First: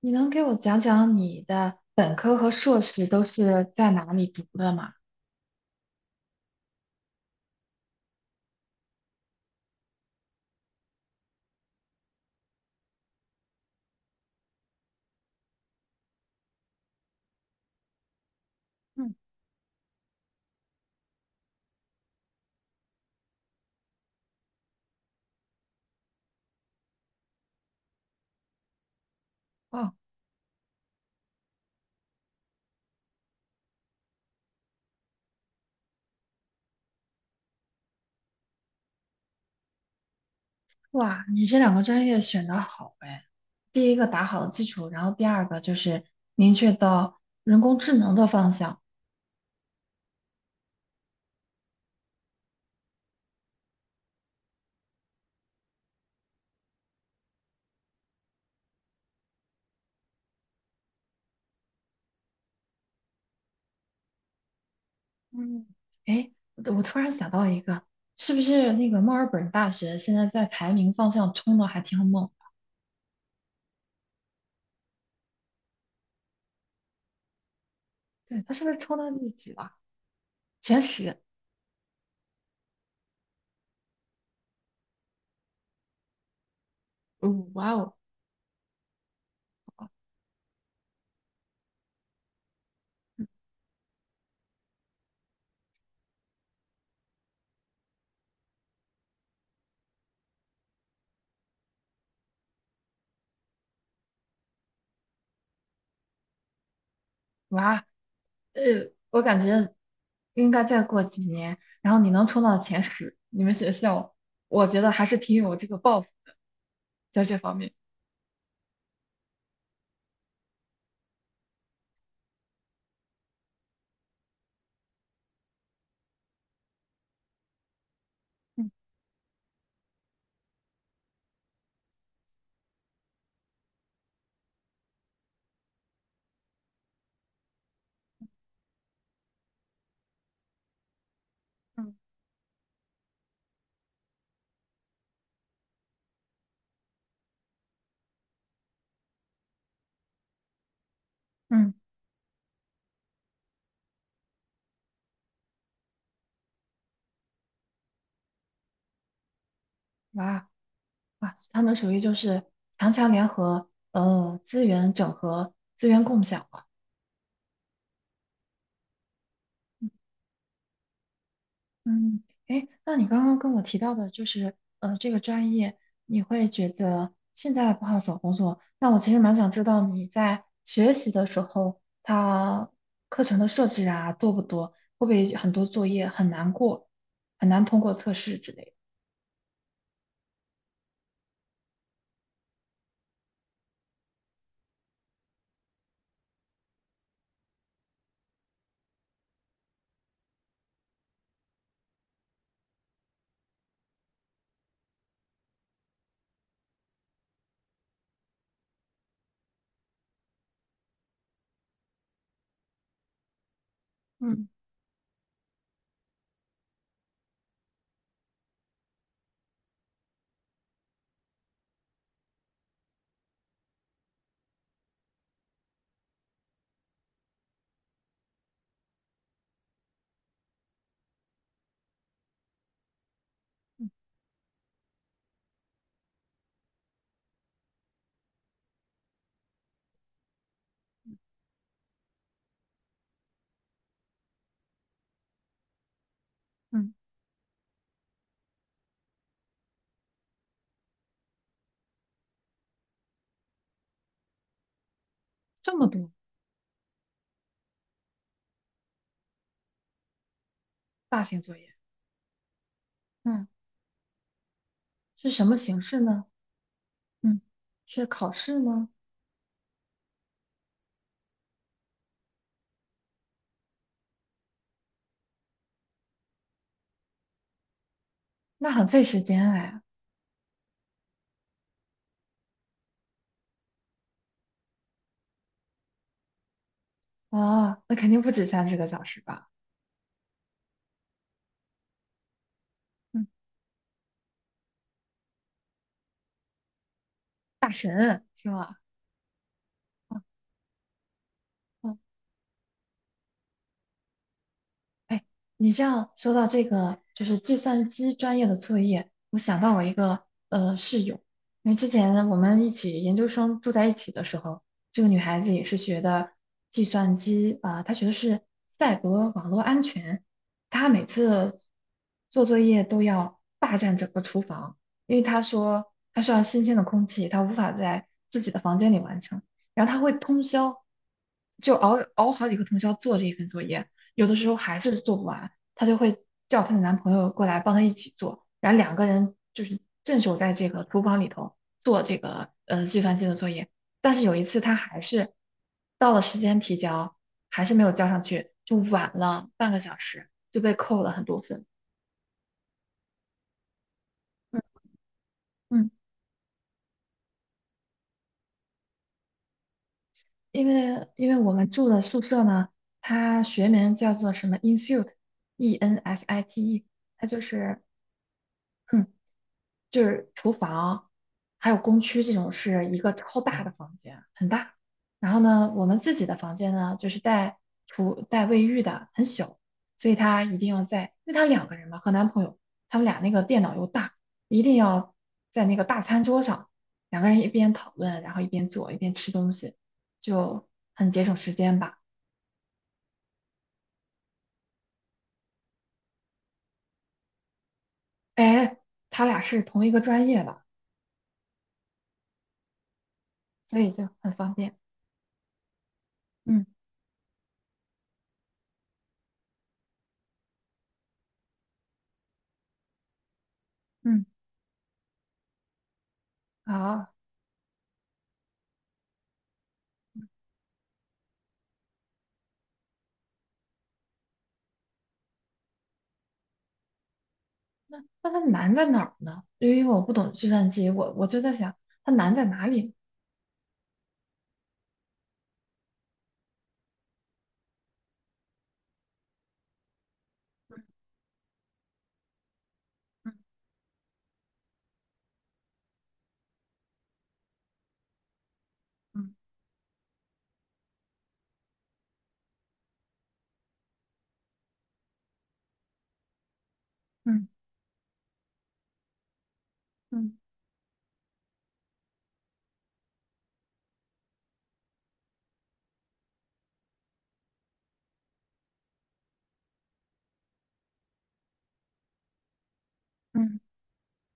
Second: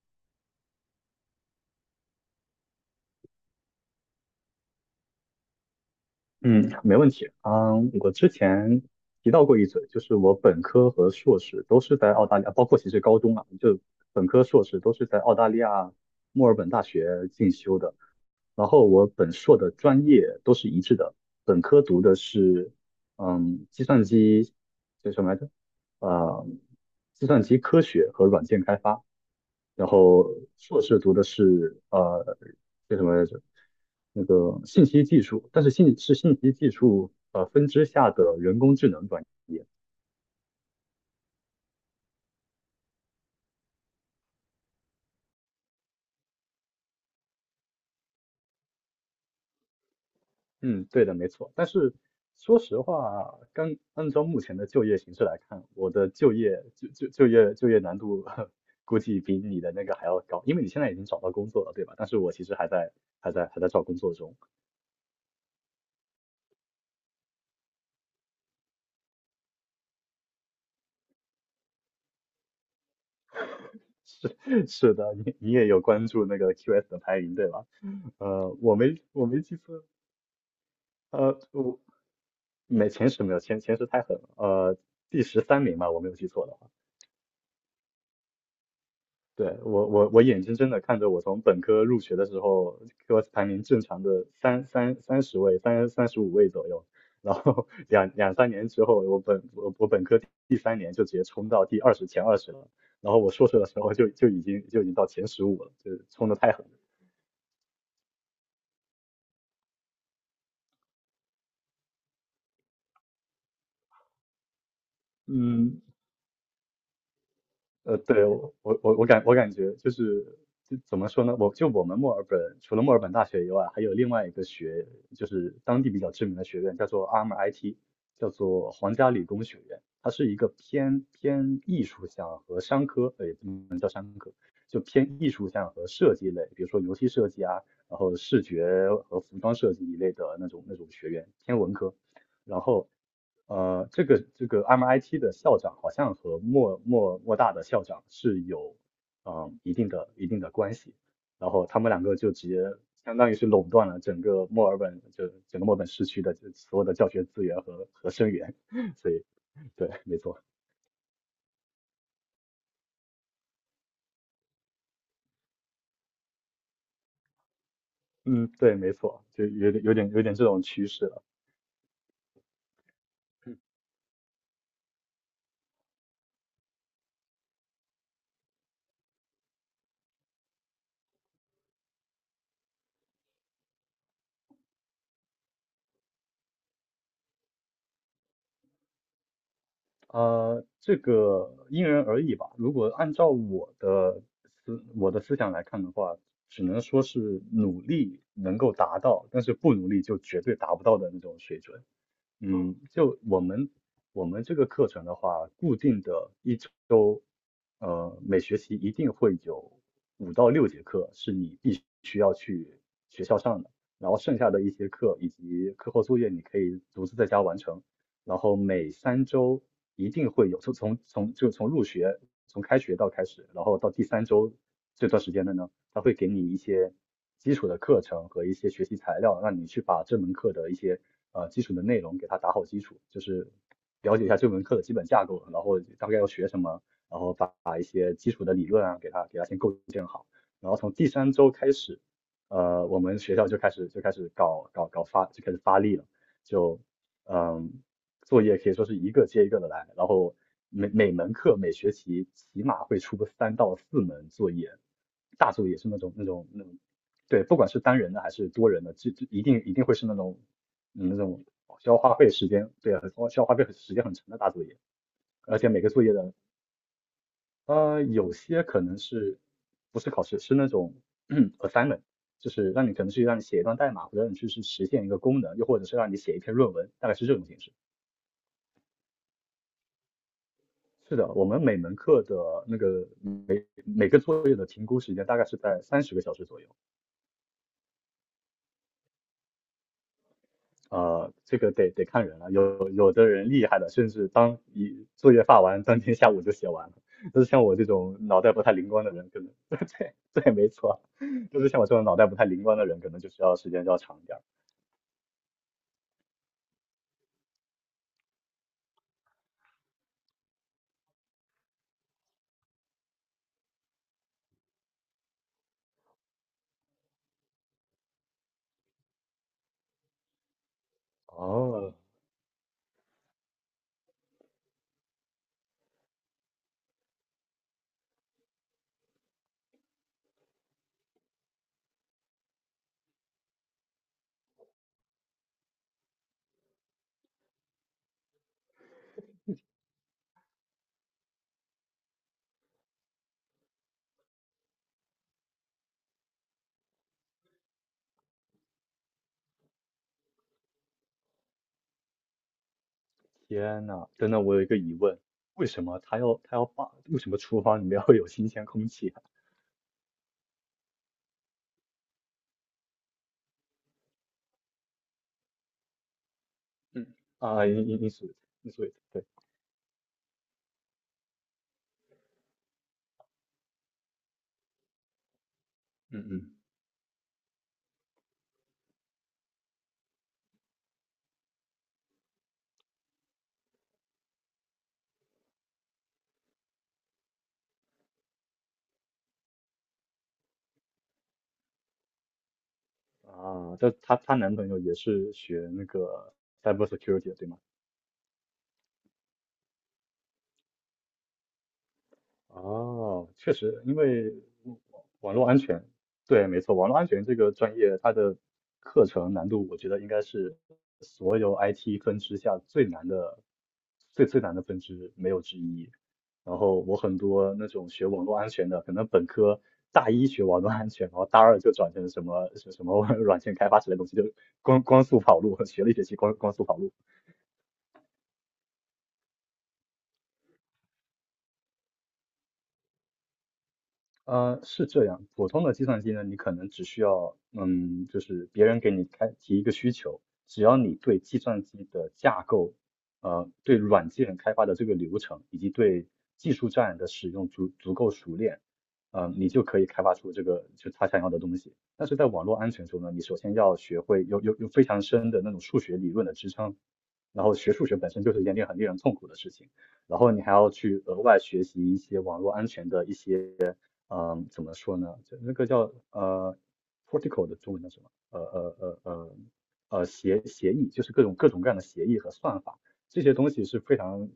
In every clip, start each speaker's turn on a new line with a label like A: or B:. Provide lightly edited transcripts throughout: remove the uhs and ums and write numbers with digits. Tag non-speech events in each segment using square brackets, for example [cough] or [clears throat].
A: 你能给我讲讲你的本科和硕士都是在哪里读的吗？
B: 嗯，没问题。嗯，我之前提到过一嘴，就是我本科和硕士都是在澳大利亚，包括其实高中啊，就本科、硕士都是在澳大利亚墨尔本大学进修的。然后我本硕的专业都是一致的，本科读的是计算机叫什么来着？呃，计算机科学和软件开发。然
A: 哦，
B: 后硕士读的是叫什么来着？那个信息技术，但是信息技术分支下的人工智能专业。
A: 哇，你这两个专业选得好哎！第一个打好了基础，然后第二个就是明确到人工智能的方向。
B: 嗯，对的，没错。但是说实话，刚按照目前的就业形势来看，我的就业就就就业就业难度 [laughs] 估计比你的那个还要高，因为你现在已经找到工作了，对吧？但是我其实还在找工作中。
A: 嗯，哎，我突然想到一个，是不是那个墨尔本大学现在在排名方向冲的还挺猛的？
B: [laughs] 是是的，你也有关注那个 QS 的排名，对吧？
A: 对，它
B: 呃，
A: 是不是冲到
B: 我
A: 第
B: 没
A: 几
B: 记
A: 了？
B: 错，
A: 前十？
B: 呃，我没前十没有前前十太狠了，呃，第十三名吧，我没有记错的话。
A: 哦，哇哦，
B: 对，我眼睁睁的看着我从本科入学的时候，给我排名正常的三十位，三十五位左右，然后 [laughs] 两三年之后，我本科第三年就直接冲到第二十前二十了，然后我硕士的时候就已经到前十五了，就是冲的太狠了。
A: 哇，我感觉应该再过几年，然后你能冲到前十，你们学校，我觉得还是挺有这个
B: 嗯，
A: 抱负在这方面。
B: 呃，对，我感觉就是就怎么说呢？我们墨尔本除了墨尔本大学以外，还有另外一个学，就是当地比较知名的学院，叫做 ARMIT，叫
A: 嗯
B: 做皇家理工学院。它是一个偏艺术向和商科，呃，就偏艺术向和设计类，比如说游戏设计啊，然后视觉和服装设计一类的那种学院，偏文
A: 嗯
B: 科。然后呃，这个 MIT 的校长好像和莫大的校长是有一定的关系，然后
A: 嗯，
B: 他们两个就直接相当于是垄断了整个墨尔本，就整个墨尔本市区的这所有的教学资源和生源，[laughs] 所以对，没错，
A: 哇哇，他们属于就是强强联合，资源整合、资源共享吧。
B: 嗯，对，没错，就有点这种趋势了。
A: 嗯，哎，那你刚刚跟我提到的，就是这个专业，你会觉得现在不好找工作。那我其实蛮想知道你在学习的时候，它课程的设置啊，多不多？会不会很多作业很难过，很难通过测试之类
B: 呃，这个因人而异吧。如果按照我的思想来看的话，只能说是努力能够达到，但是不努力就绝对达不到的那种水准。嗯，就我们这个课程的话，固定的一周，呃，每学期一定会有五到六节课是你必须要去学校上的，然后
A: 的？
B: 剩
A: 嗯
B: 下的一些课以及课后作业你可以独自在家完成。然后每三周一定会有，从从从就从入学从开学到开始，然后到第三周这段时间的呢。他会给你一些基础的课程和一些学习材料，让你去把这门课的一些基础的内容给它打好基础，就是了解一下这门课的基本架构，然后大概要学什么，然后一些基础的理论啊给它先构建好，然后从第三周开始，呃，我们学校就开始发力了，就
A: 嗯，
B: 嗯作业可以说是一个接一个的来，然后每门课每学期起码会出个三到四门作业，大作
A: 这
B: 业
A: 么
B: 是
A: 多，
B: 那种，对，不管是单人的还是多人的，就一定会是那种那
A: 大型
B: 种
A: 作业，
B: 需要花费时间，对啊，需要
A: 嗯，
B: 花费时间很长的大作业，
A: 是什么
B: 而且
A: 形
B: 每个
A: 式
B: 作业
A: 呢？
B: 的
A: 嗯，是考
B: 有
A: 试
B: 些可
A: 吗？
B: 能是不是考试，是那种 [clears throat] assignment。就是让你可能让你写一段代码，或者让你去实现一个功能，又或者是让你写一篇论文，大概是这种形式。
A: 那很费时间哎。
B: 是的，我们每门课的那个每个作业的评估时间大概是在三十个小时左右。
A: 啊，那肯定不止30个小时吧？
B: 呃，这个得看人了，有的
A: 嗯
B: 人厉害的，甚至当一作业发完，当天下午就写完了。但是像
A: 大
B: 我这种
A: 神
B: 脑
A: 是
B: 袋不太
A: 吗？
B: 灵光的人，可能 [laughs] 对，没错，就是像我这种脑袋不太灵光的人，可能就需要时间就要长一点儿。
A: 哎，你这样说到这个，就是计算机专业的作业，我想到我一个室友，因为之前我们一起研究生住在一起的时候，这个女孩子也是学的计算机啊，她学的是赛博网络安全，她每次
B: 哦，
A: 做作业都要霸占整个厨房，因为她说她需要新鲜的空气，她无法在自己的房间里完成，然后她会通宵就熬好几个通宵做这一份作业。有的时候还是做不完，她就会叫她的男朋友过来帮她一起做，然后两个人就是镇守在这个厨房里头做这个计算机的作业。但是有一次她还是到了时间提交，还是没有交上去，就晚了半个小时，就被扣了很多分。
B: 天呐，真的，我
A: 嗯，
B: 有一个疑问，为什
A: 嗯，
B: 么他要他要把为什么厨房里面会有新鲜空气啊？
A: 因为我们住的宿舍呢，它学名叫做什么 Insite，ENSITE，
B: 嗯。
A: 它就
B: 啊，
A: 是
B: 因属于你属于
A: 嗯
B: 对，
A: 厨房，还有工区这种是一个超大的房间，很大。然后呢，我们自
B: 嗯
A: 己的
B: 嗯。
A: 房间呢，就是带厨带卫浴的，很小，所以她一定要在，因为她两个人嘛，和男朋友，他们俩那个电脑又大，一定要在那个大餐桌上，两个人一边讨论，然后一边做，一边吃东西，就很节省时间吧。
B: 啊，这她男朋友也是学那个 cyber security 的，对吗？
A: 哎，他俩是同一个专业的，
B: 哦，确
A: 所
B: 实，
A: 以
B: 因
A: 就很
B: 为
A: 方便。
B: 网络安全，对，没
A: 嗯，
B: 错，网络安全这个专业它的课程难度，我觉得应该是所有 IT 分支下最难的、
A: 嗯，
B: 最难的分支，没有之一。然后我
A: 好。
B: 很多那种学网络安全的，可能本科大一学网络安全，然后大二就转成什么 [laughs] 软件开发之类的东西，就光速跑路，学了一学期光速跑路。
A: 那它难在哪儿呢？因为我不懂计算机，我就在想它难在哪里。
B: 呃，是这样，普通的计算机呢，你可能只需要，嗯，就是别人给你开提一个需求，只要你对计算机的架构，呃，对软件开发的这个流程，以及对技术栈的使用足足够熟练，呃，
A: 嗯
B: 你就可以开发出这个就他想要的东西。但是在网络安全中呢，你首先要学会有非常深的那种数学理论的支撑，然
A: 嗯
B: 后学数学本身就是一件很令人痛苦的事情。然后
A: 嗯
B: 你还要去额外学习一些网络安全的一些，嗯，怎么说呢？就那个叫protocol 的中文叫什么？协议，就是各样的协议和算法，这些
A: 嗯
B: 东
A: 嗯
B: 西是非常，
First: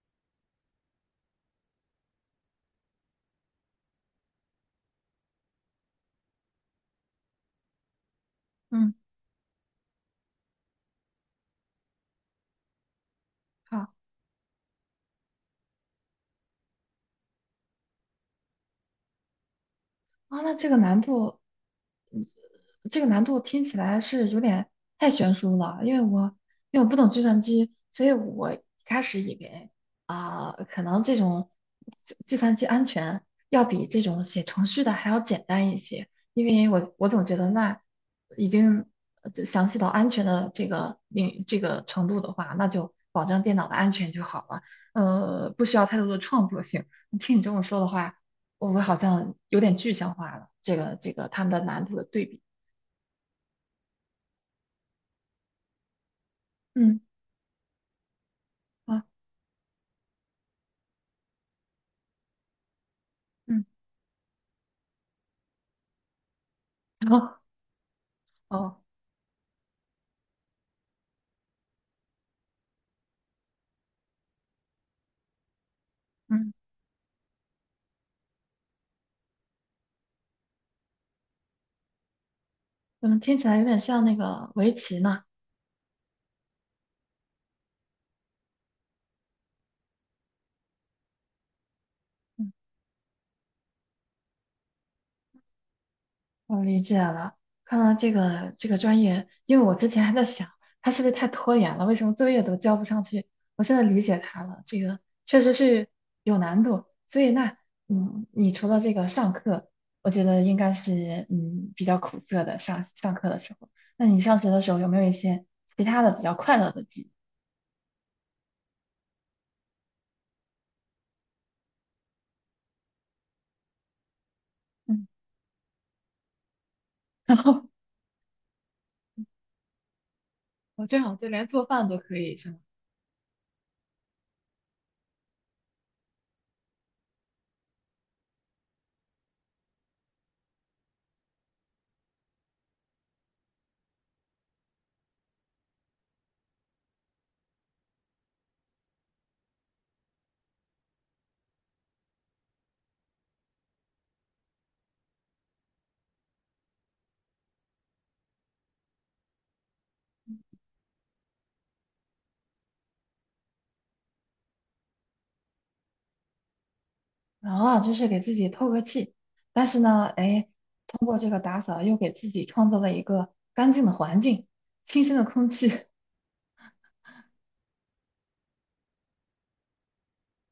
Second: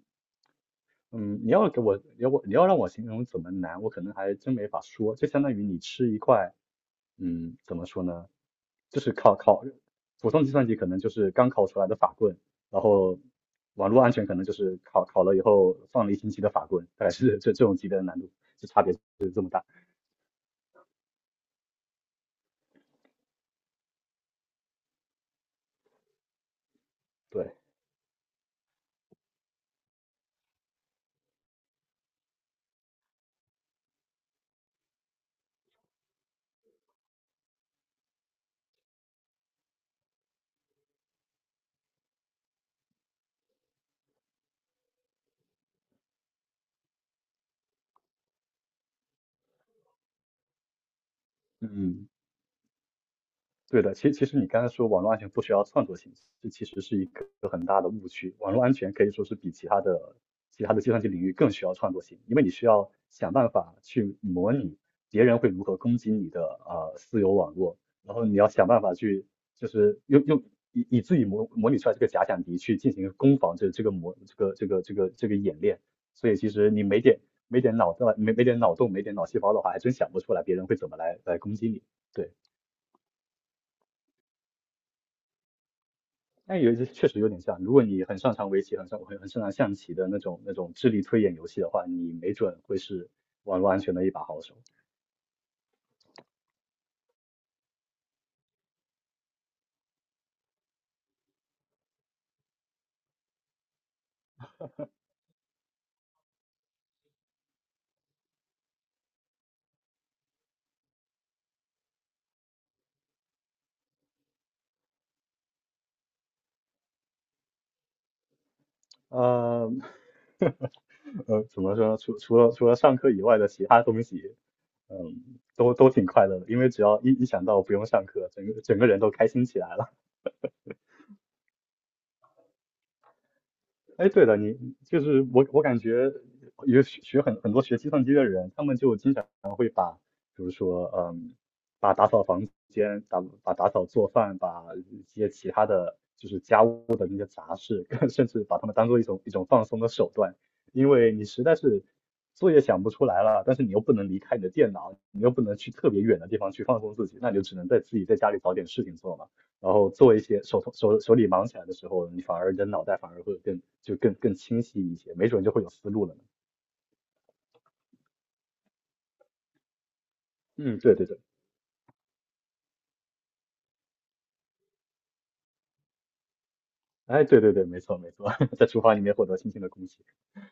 B: 嗯，你要给我，你要我，你要让我形容怎么难，我可能还真没法说。就相当于你吃一块，嗯，怎么说呢？
A: 嗯，
B: 就是普通计算机可能就是刚考出来的法棍，然后
A: 好
B: 网络安全可能就是考了以后放了一星期的法棍，大概是这种级别的难度，就差别是这么大。
A: 啊，那这个难度听起来是有点太悬殊了，因为我不懂计算
B: 对，
A: 机，所以我一开始以为啊、可能这种算机安全要比这种写程序的还要简单一些，因为我总觉得那已经就详细到安全的这个领这个程度的话，那就保证电脑的安全就好了，不需要太多的创作性。听你这么说的话，我好像有点具象化了这个他们的难度的
B: 嗯，
A: 对比。
B: 对的。其实你刚才说网络安全不需要创作性，这其实是
A: 嗯，
B: 一个区，网络安全
A: 好，
B: 可以说是比其他的计算机领域更需要创作性，因为你需要想办
A: 嗯，
B: 法去模拟别人会如何攻击你的私有
A: 好，
B: 网络，然后你要想
A: 哦，
B: 办法去就是用以自己模拟出来这个假想敌去进行攻防这个模这个这个这个这个演练，所以其
A: 嗯，
B: 实你没点没点脑洞没点脑细胞的话，还真想不出来别人会怎么来攻击你，对。
A: 怎么听起来有点像那个围棋呢？
B: 但有一只确实有点像，如果你很擅长围棋，很擅很很擅长象棋的那种智力推演游戏的话，你没
A: 嗯，
B: 准会是网络安全的一把好手。
A: 我理解了。看到这个专业，因为我之前还在想，他是不是太拖延了？为什么作业都交不上去？我现在理解他了，这个确实是有难度。所以那，嗯，你除了这个上课，我觉得应该是比较苦涩的上课的时候。那你上学的时候有没有一些其他的比较快乐的记忆？
B: 呃怎么说呢？除了上课以外的其他东西，
A: 嗯，
B: 嗯，都挺快乐的，因为只要一
A: [laughs] 然
B: 想到
A: 后
B: 不用上课，整个人都开心起来了。
A: 我这好就连做饭都可以，是吗？
B: 哎，对了，你就是我感觉有很多学计算机的人，他们就经常。比如说，嗯，把打扫房间、打扫、做饭、把一些其他的就是家务的那些杂事，[laughs] 甚至把它们当做一种放松的手段，因为你实在是作业想不出来了，但是你又不能离开你的电脑，你又不能去特别远的地方去放松自己，那你就只能在自己在家里找点事情做嘛，然后做一些手头手手里忙起来的时候，你反而你的脑袋反而会更就更更清晰一些，没准就会有思路了呢。
A: 然后啊，就是给自己透个气。但是呢，哎，
B: 嗯，对
A: 通
B: 对
A: 过
B: 对。
A: 这个打扫，又给自己创造了一个干净的环境、清新的空气，[laughs]
B: 哎，对对对，没错没错，[laughs] 在厨房里面获得新鲜的空气。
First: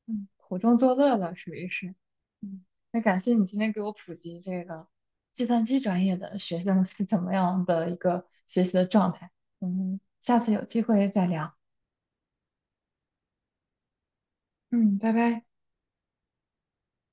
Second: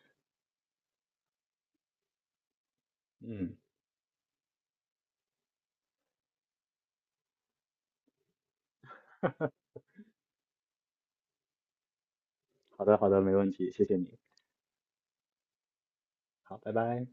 A: 嗯，苦中作乐了，属于是。嗯，那感谢你
B: 嗯，
A: 今天给我普及这个计算机专业的学生是怎么样的一个学习的状态。嗯，下次有机会再聊。
B: 好的好的，没问题，谢谢你。
A: 嗯，拜拜。
B: 好，拜拜。